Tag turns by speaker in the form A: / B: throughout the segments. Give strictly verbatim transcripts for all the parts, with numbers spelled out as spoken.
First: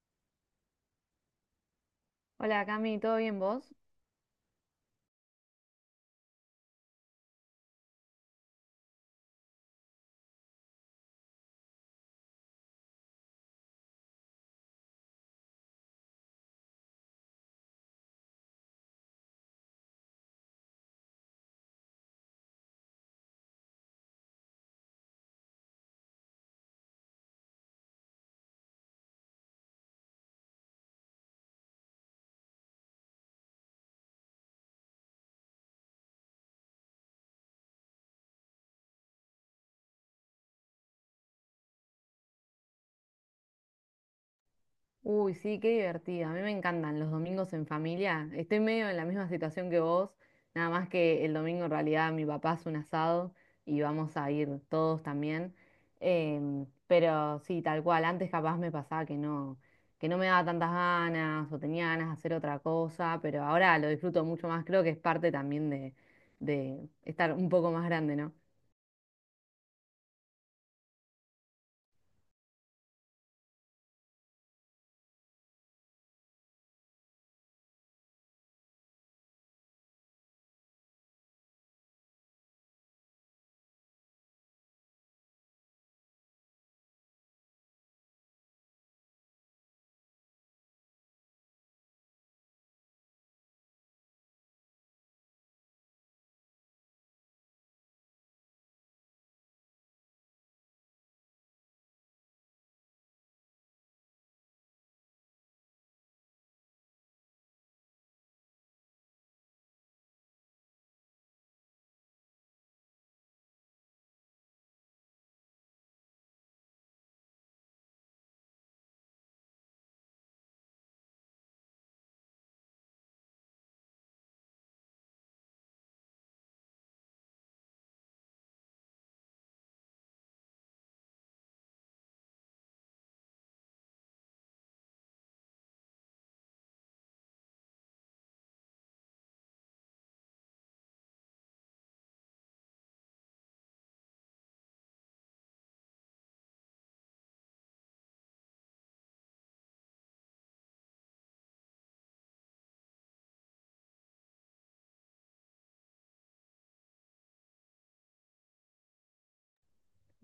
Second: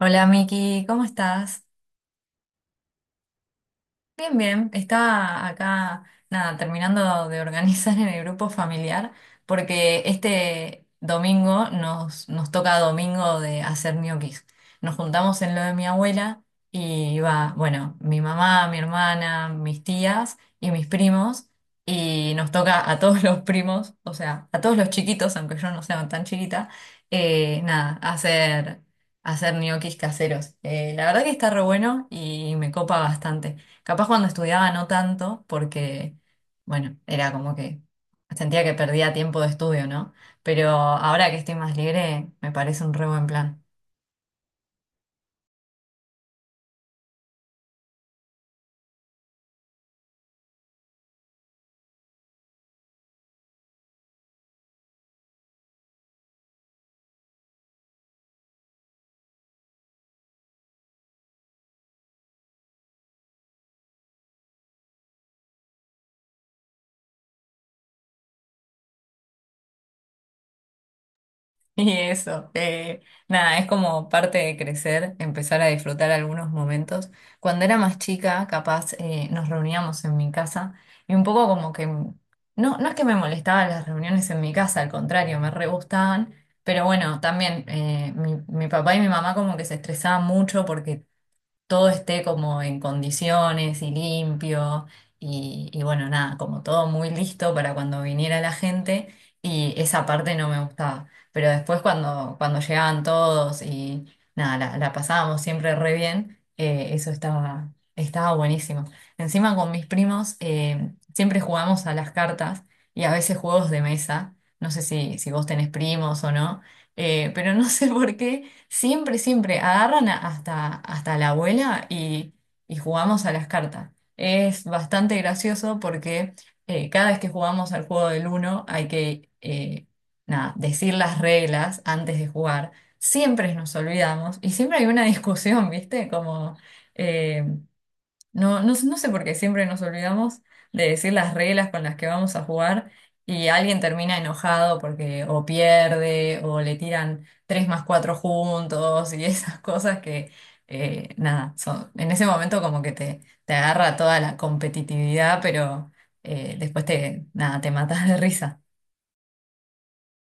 A: Hola Miki, ¿cómo estás?
B: Hola Cami, ¿todo bien vos?
A: Bien, bien, estaba acá, nada, terminando de organizar en el grupo familiar, porque este domingo nos, nos toca domingo de hacer ñoquis. Nos juntamos en lo de mi abuela y va, bueno, mi mamá, mi hermana, mis tías y mis primos, y nos toca a todos los primos, o sea, a todos los chiquitos, aunque yo no sea tan chiquita, eh, nada, hacer, hacer ñoquis caseros. Eh, la verdad que está re bueno y me copa bastante. Capaz cuando estudiaba no tanto, porque, bueno, era como que sentía que perdía tiempo de estudio, ¿no? Pero ahora que estoy más libre, me parece un re buen plan.
B: Uy, sí, qué divertida. A mí me encantan los domingos en familia. Estoy medio en la misma situación que vos, nada más que el domingo en realidad mi papá hace un asado y vamos a ir todos también. Em, pero sí, tal cual, antes capaz me pasaba que no, que no me daba tantas ganas o tenía ganas de hacer otra cosa, pero ahora lo disfruto mucho más. Creo que es parte también de, de estar un poco más grande, ¿no?
A: Y eso, eh, nada, es como parte de crecer, empezar a disfrutar algunos momentos. Cuando era más chica, capaz eh, nos reuníamos en mi casa y un poco como que, no, no es que me molestaban las reuniones en mi casa, al contrario, me re gustaban. Pero bueno, también eh, mi, mi papá y mi mamá como que se estresaban mucho porque todo esté como en condiciones y limpio y, y bueno, nada, como todo muy listo para cuando viniera la gente y esa parte no me gustaba. Pero después cuando, cuando llegaban todos y nada, la, la pasábamos siempre re bien, eh, eso estaba, estaba buenísimo. Encima con mis primos eh, siempre jugamos a las cartas y a veces juegos de mesa. No sé si, si vos tenés primos o no, eh, pero no sé por qué. Siempre, siempre agarran a- hasta, hasta la abuela y, y jugamos a las cartas. Es bastante gracioso porque eh, cada vez que jugamos al juego del uno hay que eh, nada, decir las reglas antes de jugar. Siempre nos olvidamos y siempre hay una discusión, ¿viste? Como eh, no, no, no sé por qué siempre nos olvidamos de decir las reglas con las que vamos a jugar y alguien termina enojado porque o pierde o le tiran tres más cuatro juntos y esas cosas que, eh, nada, son, en ese momento como que te, te agarra toda la competitividad, pero eh, después te, nada, te matas de risa.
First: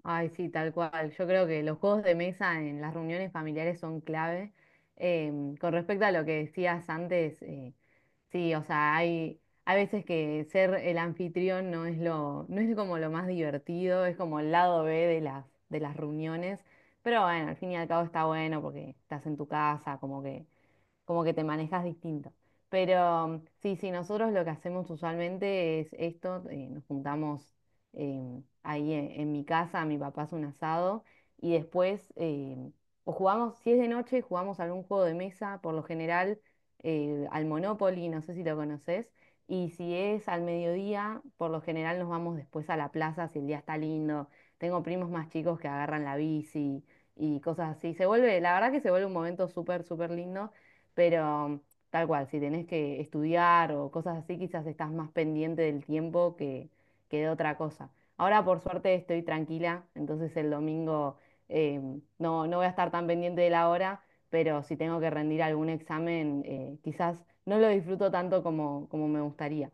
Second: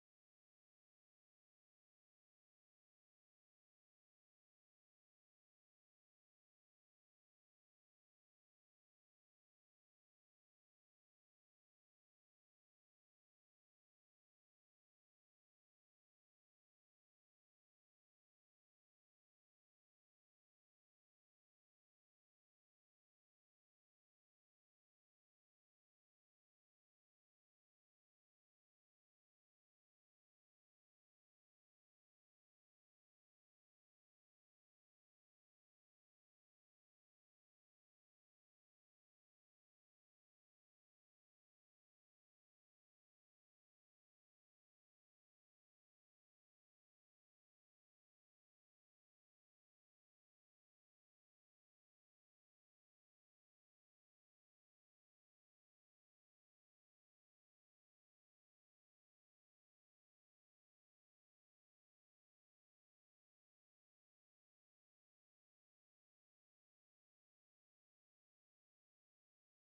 B: Ay, sí, tal cual. Yo creo que los juegos de mesa en las reuniones familiares son clave. Em, con respecto a lo que decías antes, eh, sí, o sea, hay, hay veces que ser el anfitrión no es lo, no es como lo más divertido, es como el lado B de las, de las reuniones. Pero bueno, al fin y al cabo está bueno porque estás en tu casa, como que como que te manejas distinto. Pero mm, sí, sí, nosotros lo que hacemos usualmente es esto, eh, nos juntamos eh, ahí en, en mi casa, mi papá hace un asado y después eh, o jugamos, si es de noche, jugamos algún juego de mesa, por lo general eh, al Monopoly, no sé si lo conoces, y si es al mediodía, por lo general nos vamos después a la plaza si el día está lindo. Tengo primos más chicos que agarran la bici y cosas así. Se vuelve, la verdad que se vuelve un momento súper, súper lindo, pero tal cual, si tenés que estudiar o cosas así, quizás estás más pendiente del tiempo que, que de otra cosa. Ahora, por suerte, estoy tranquila, entonces el domingo eh, no, no voy a estar tan pendiente de la hora, pero si tengo que rendir algún examen, eh, quizás no lo disfruto tanto como, como me gustaría.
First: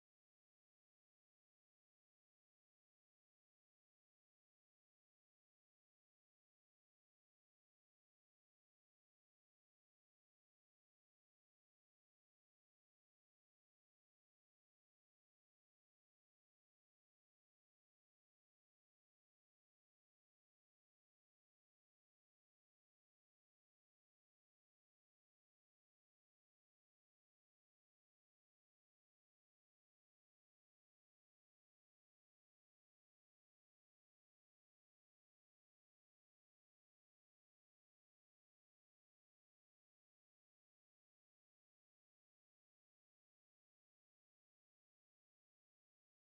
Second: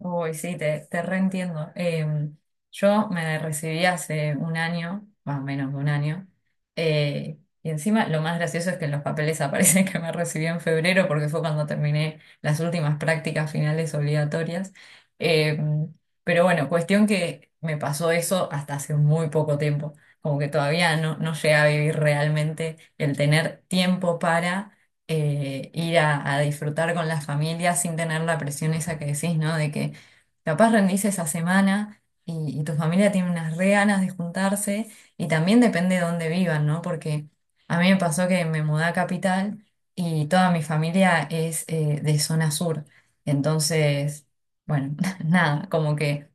A: Uy, sí, te, te reentiendo. Em, yo me recibí hace un año, más o menos de un año, eh, y encima lo más gracioso es que en los papeles aparece que me recibí en febrero porque fue cuando terminé las últimas prácticas finales obligatorias. Em, pero bueno, cuestión que me pasó eso hasta hace muy poco tiempo, como que todavía no, no llegué a vivir realmente el tener tiempo para eh, ir a, a disfrutar con la familia sin tener la presión esa que decís, ¿no? De que capaz rendís esa semana y, y tu familia tiene unas re ganas de juntarse y también depende de dónde vivan, ¿no? Porque a mí me pasó que me mudé a Capital y toda mi familia es eh, de zona sur. Entonces, bueno, nada, como que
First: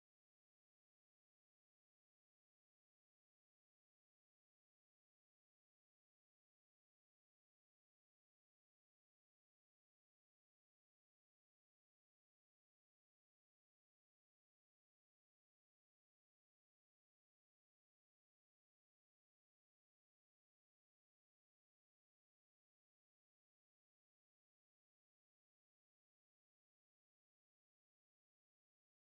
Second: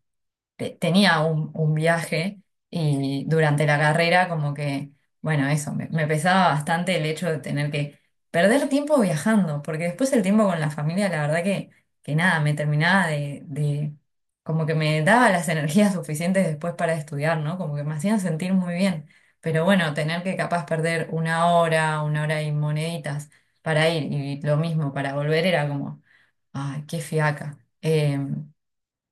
A: te- tenía un, un viaje y durante la carrera como que, bueno, eso, me, me pesaba bastante el hecho de tener que perder tiempo viajando, porque después el tiempo con la familia, la verdad que, que nada, me terminaba de, de, como que me daba las energías suficientes después para estudiar, ¿no? Como que me hacían sentir muy bien. Pero bueno, tener que capaz perder una hora, una hora y moneditas para ir y lo mismo para volver era como, ay, qué fiaca. Eh,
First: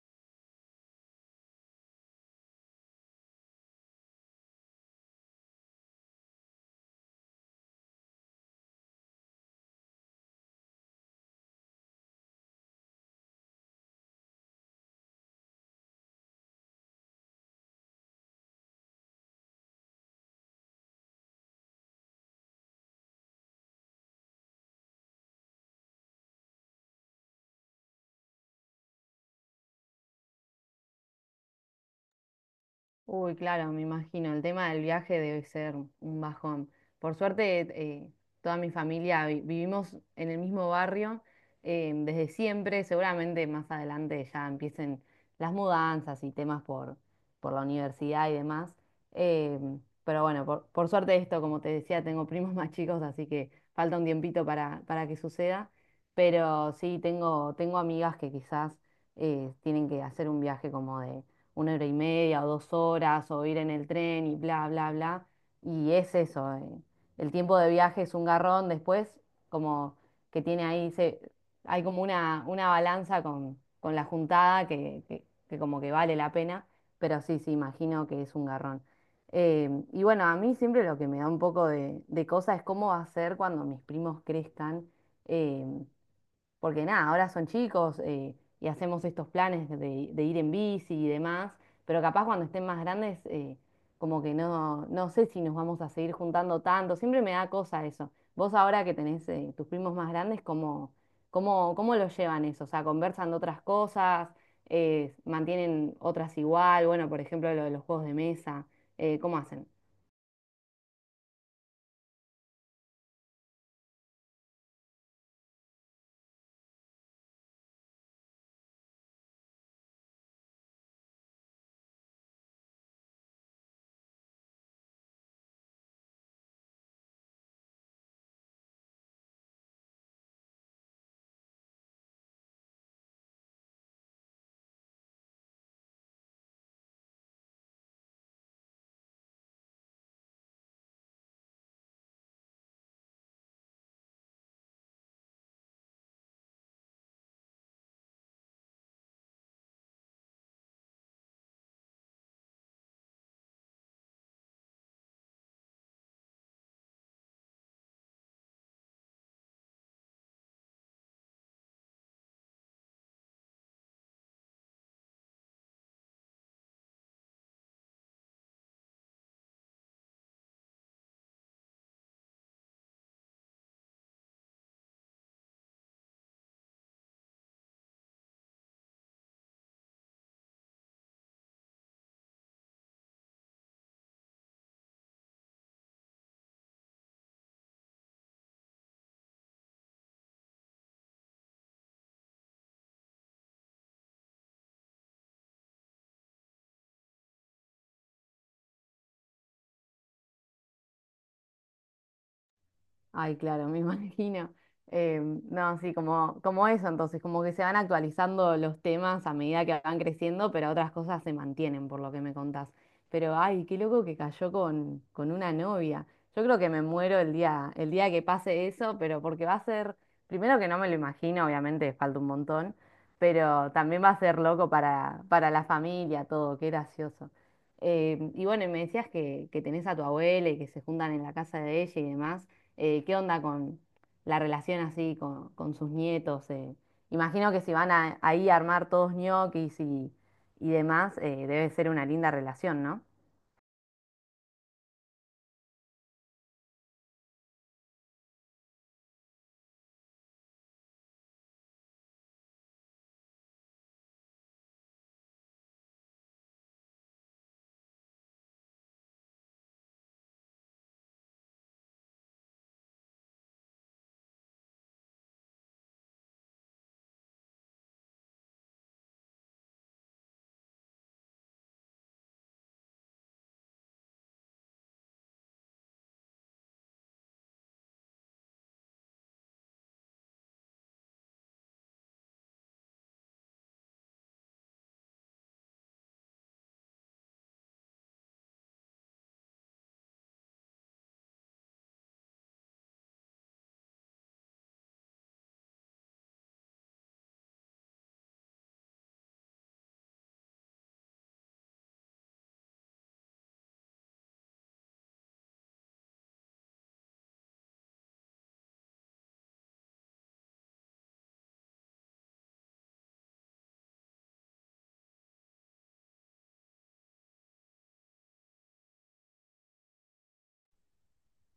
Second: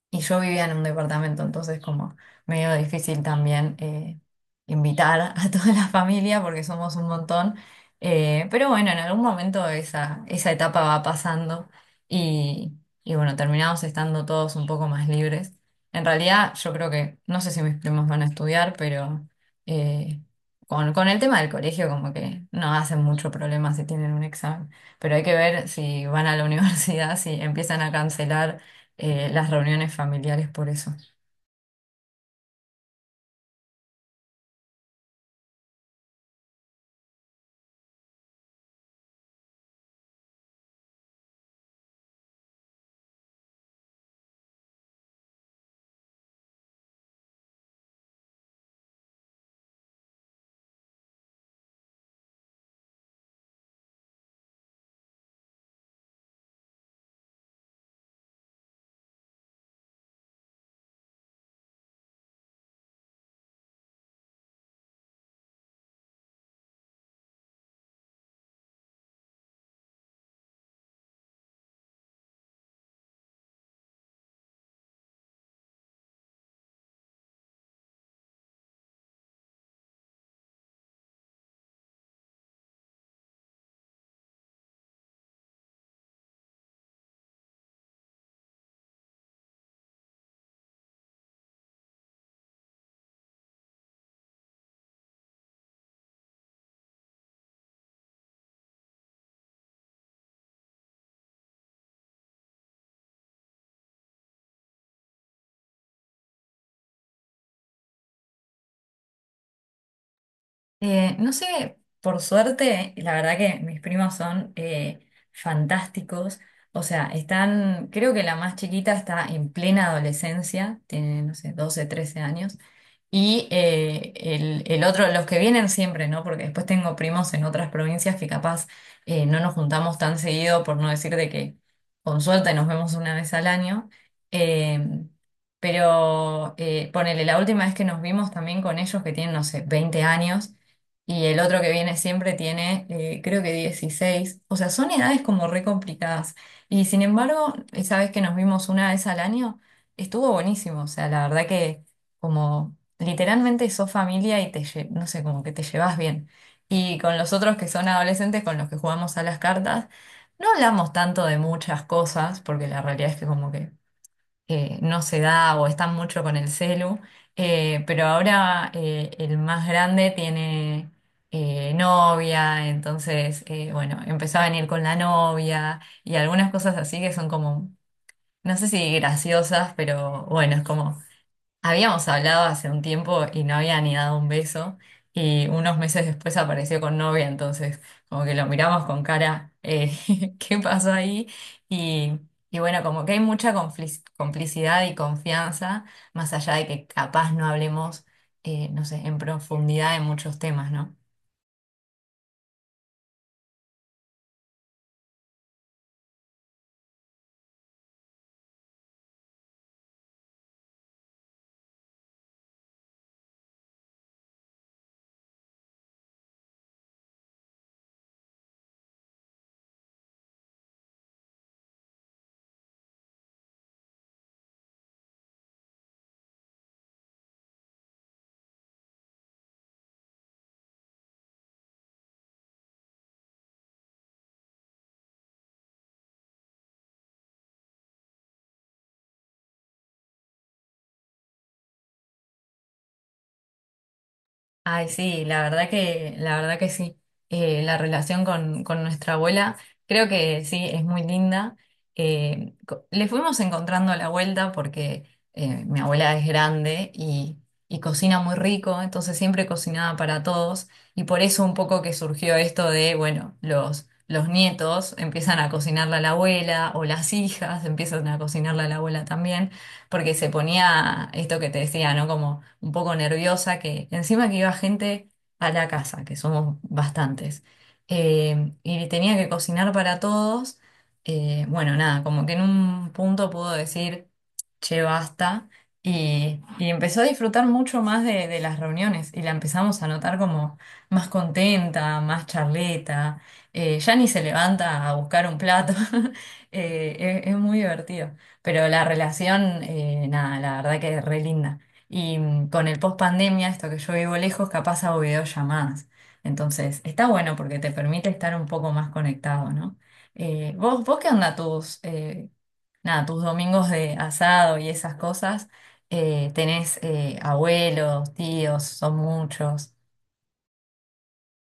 A: Y yo vivía en un departamento, entonces como medio difícil también eh, invitar a toda la familia porque somos un montón. Eh, pero bueno, en algún momento esa, esa etapa va pasando y, y bueno, terminamos estando todos un poco más libres. En realidad yo creo que, no sé si mis primos van a estudiar, pero eh, con, con el tema del colegio como que no hacen mucho problema si tienen un examen. Pero hay que ver si van a la universidad, si empiezan a cancelar eh, las reuniones familiares por eso.
B: Uy, claro, me imagino. El tema del viaje debe ser un bajón. Por suerte, eh, toda mi familia vi- vivimos en el mismo barrio eh, desde siempre. Seguramente más adelante ya empiecen las mudanzas y temas por, por la universidad y demás. Eh, pero bueno, por, por suerte esto, como te decía, tengo primos más chicos, así que falta un tiempito para, para que suceda. Pero sí, tengo, tengo amigas que quizás eh, tienen que hacer un viaje como de una hora y media o dos horas o ir en el tren y bla, bla, bla. Y es eso, eh, el tiempo de viaje es un garrón después, como que tiene ahí, se, hay como una, una balanza con, con la juntada que, que, que como que vale la pena, pero sí, sí, imagino que es un garrón. Eh, y bueno, a mí siempre lo que me da un poco de, de cosa es cómo va a ser cuando mis primos crezcan. eh, Porque nada, ahora son chicos eh, y hacemos estos planes de, de ir en bici y demás, pero capaz cuando estén más grandes, eh, como que no, no sé si nos vamos a seguir juntando tanto, siempre me da cosa eso. Vos ahora que tenés eh, tus primos más grandes, ¿cómo, cómo, cómo lo llevan eso? O sea, ¿conversan de otras cosas? Eh, ¿mantienen otras igual? Bueno, por ejemplo, lo de los juegos de mesa, eh, ¿cómo hacen?
A: Eh, no sé, por suerte, la verdad que mis primos son eh, fantásticos. O sea, están, creo que la más chiquita está en plena adolescencia, tiene, no sé, doce trece años. Y eh, el, el otro, los que vienen siempre, ¿no? Porque después tengo primos en otras provincias que capaz eh, no nos juntamos tan seguido, por no decir de que con suerte nos vemos una vez al año. Em, pero eh, ponele, la última vez que nos vimos también con ellos que tienen, no sé, veinte años. Y el otro que viene siempre tiene, eh, creo que dieciséis. O sea, son edades como re complicadas. Y sin embargo, esa vez que nos vimos una vez al año, estuvo buenísimo. O sea, la verdad que como literalmente sos familia y te, lle- no sé, como que te llevas bien. Y con los otros que son adolescentes con los que jugamos a las cartas, no hablamos tanto de muchas cosas, porque la realidad es que como que eh, no se da o están mucho con el celu, eh, pero ahora eh, el más grande tiene eh, novia, entonces, eh, bueno, empezó a venir con la novia y algunas cosas así que son como, no sé si graciosas, pero bueno, es como habíamos hablado hace un tiempo y no había ni dado un beso y unos meses después apareció con novia, entonces como que lo miramos con cara, eh, ¿qué pasó ahí? Y, y bueno, como que hay mucha conflic- complicidad y confianza, más allá de que capaz no hablemos, eh, no sé, en profundidad de muchos temas, ¿no?
B: Ay, claro, me imagino. Eh, no, sí, como, como eso, entonces, como que se van actualizando los temas a medida que van creciendo, pero otras cosas se mantienen, por lo que me contás. Pero, ay, qué loco que cayó con, con una novia. Yo creo que me muero el día, el día que pase eso, pero porque va a ser, primero que no me lo imagino, obviamente falta un montón, pero también va a ser loco para, para la familia, todo, qué gracioso. Eh, y bueno, y me decías que, que tenés a tu abuela y que se juntan en la casa de ella y demás, eh, ¿qué onda con la relación así con, con sus nietos? ¿eh? Imagino que si van a- ahí a armar todos ñoquis y, y demás, eh, debe ser una linda relación, ¿no?
A: Ay, sí, la verdad que, la verdad que sí. Eh, la relación con, con nuestra abuela, creo que sí, es muy linda. Eh, co- le fuimos encontrando la vuelta porque eh, mi abuela es grande y, y cocina muy rico, entonces siempre cocinaba para todos. Y por eso un poco que surgió esto de, bueno, los, los nietos empiezan a cocinarle a la abuela o las hijas empiezan a cocinarle a la abuela también porque se ponía esto que te decía, ¿no? Como un poco nerviosa, que encima que iba gente a la casa, que somos bastantes, eh, y tenía que cocinar para todos. Eh, bueno, nada, como que en un punto pudo decir, che, basta. Y, y empezó a disfrutar mucho más de, de las reuniones y la empezamos a notar como más contenta, más charleta, eh, ya ni se levanta a buscar un plato. Eh, es es muy divertido. Pero la relación, eh, nada, la verdad que es re linda. Y mm, con el post pandemia, esto que yo vivo lejos, capaz hago videollamadas. Entonces, está bueno porque te permite estar un poco más conectado, ¿no? Eh, ¿vos, vos qué onda tus, eh, nada, tus domingos de asado y esas cosas? Eh, ¿tenés eh, abuelos, tíos, son muchos?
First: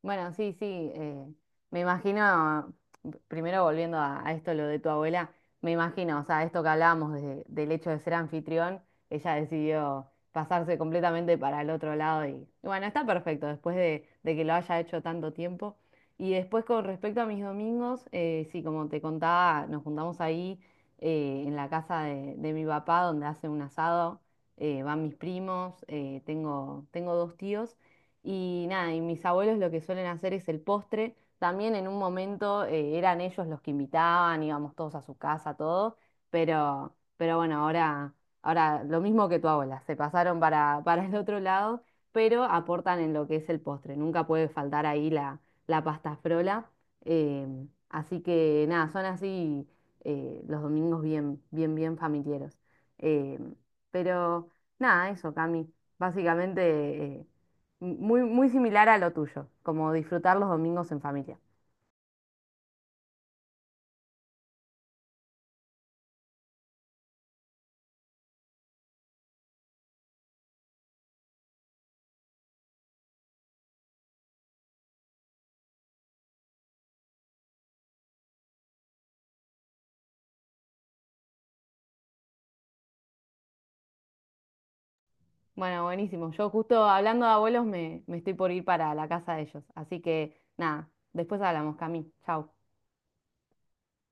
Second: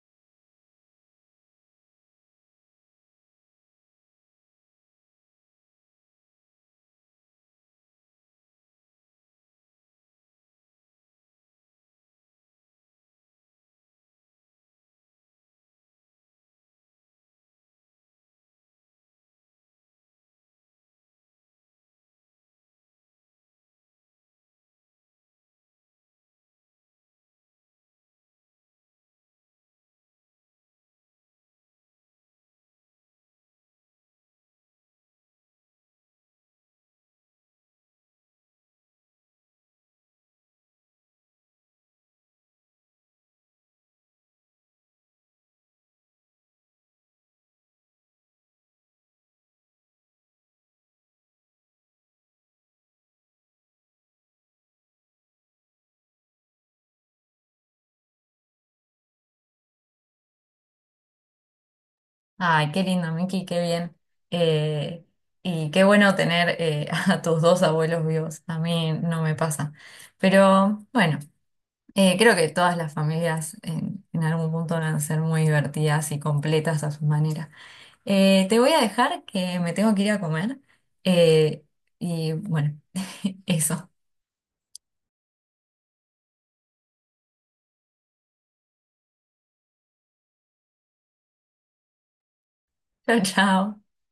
B: Bueno, sí, sí, eh, me imagino, primero volviendo a, a esto, lo de tu abuela, me imagino, o sea, esto que hablábamos de- del hecho de ser anfitrión, ella decidió pasarse completamente para el otro lado y, y bueno, está perfecto después de, de que lo haya hecho tanto tiempo. Y después con respecto a mis domingos, eh, sí, como te contaba, nos juntamos ahí eh, en la casa de, de mi papá donde hace un asado, eh, van mis primos, eh, tengo, tengo dos tíos. Y nada, y mis abuelos lo que suelen hacer es el postre. También en un momento eh, eran ellos los que invitaban, íbamos todos a su casa, todos, pero, pero bueno, ahora, ahora lo mismo que tu abuela, se pasaron para, para el otro lado, pero aportan en lo que es el postre. Nunca puede faltar ahí la, la pasta frola. eh, Así que nada, son así eh, los domingos bien, bien, bien familiares. Eh, pero nada, eso, Cami. Básicamente eh, muy, muy similar a lo tuyo, como disfrutar los domingos en familia.
A: Ay, qué lindo, Miki, qué bien. Eh, y qué bueno tener eh, a tus dos abuelos vivos. A mí no me pasa. Pero bueno, eh, creo que todas las familias en, en algún punto van a ser muy divertidas y completas a su manera. Eh, te voy a dejar que me tengo que ir a comer. Eh, y bueno, eso.
B: Bueno, buenísimo. Yo justo hablando de abuelos me, me estoy por ir para la casa de ellos. Así que nada, después hablamos, Cami. Chau.
A: Chao, chao.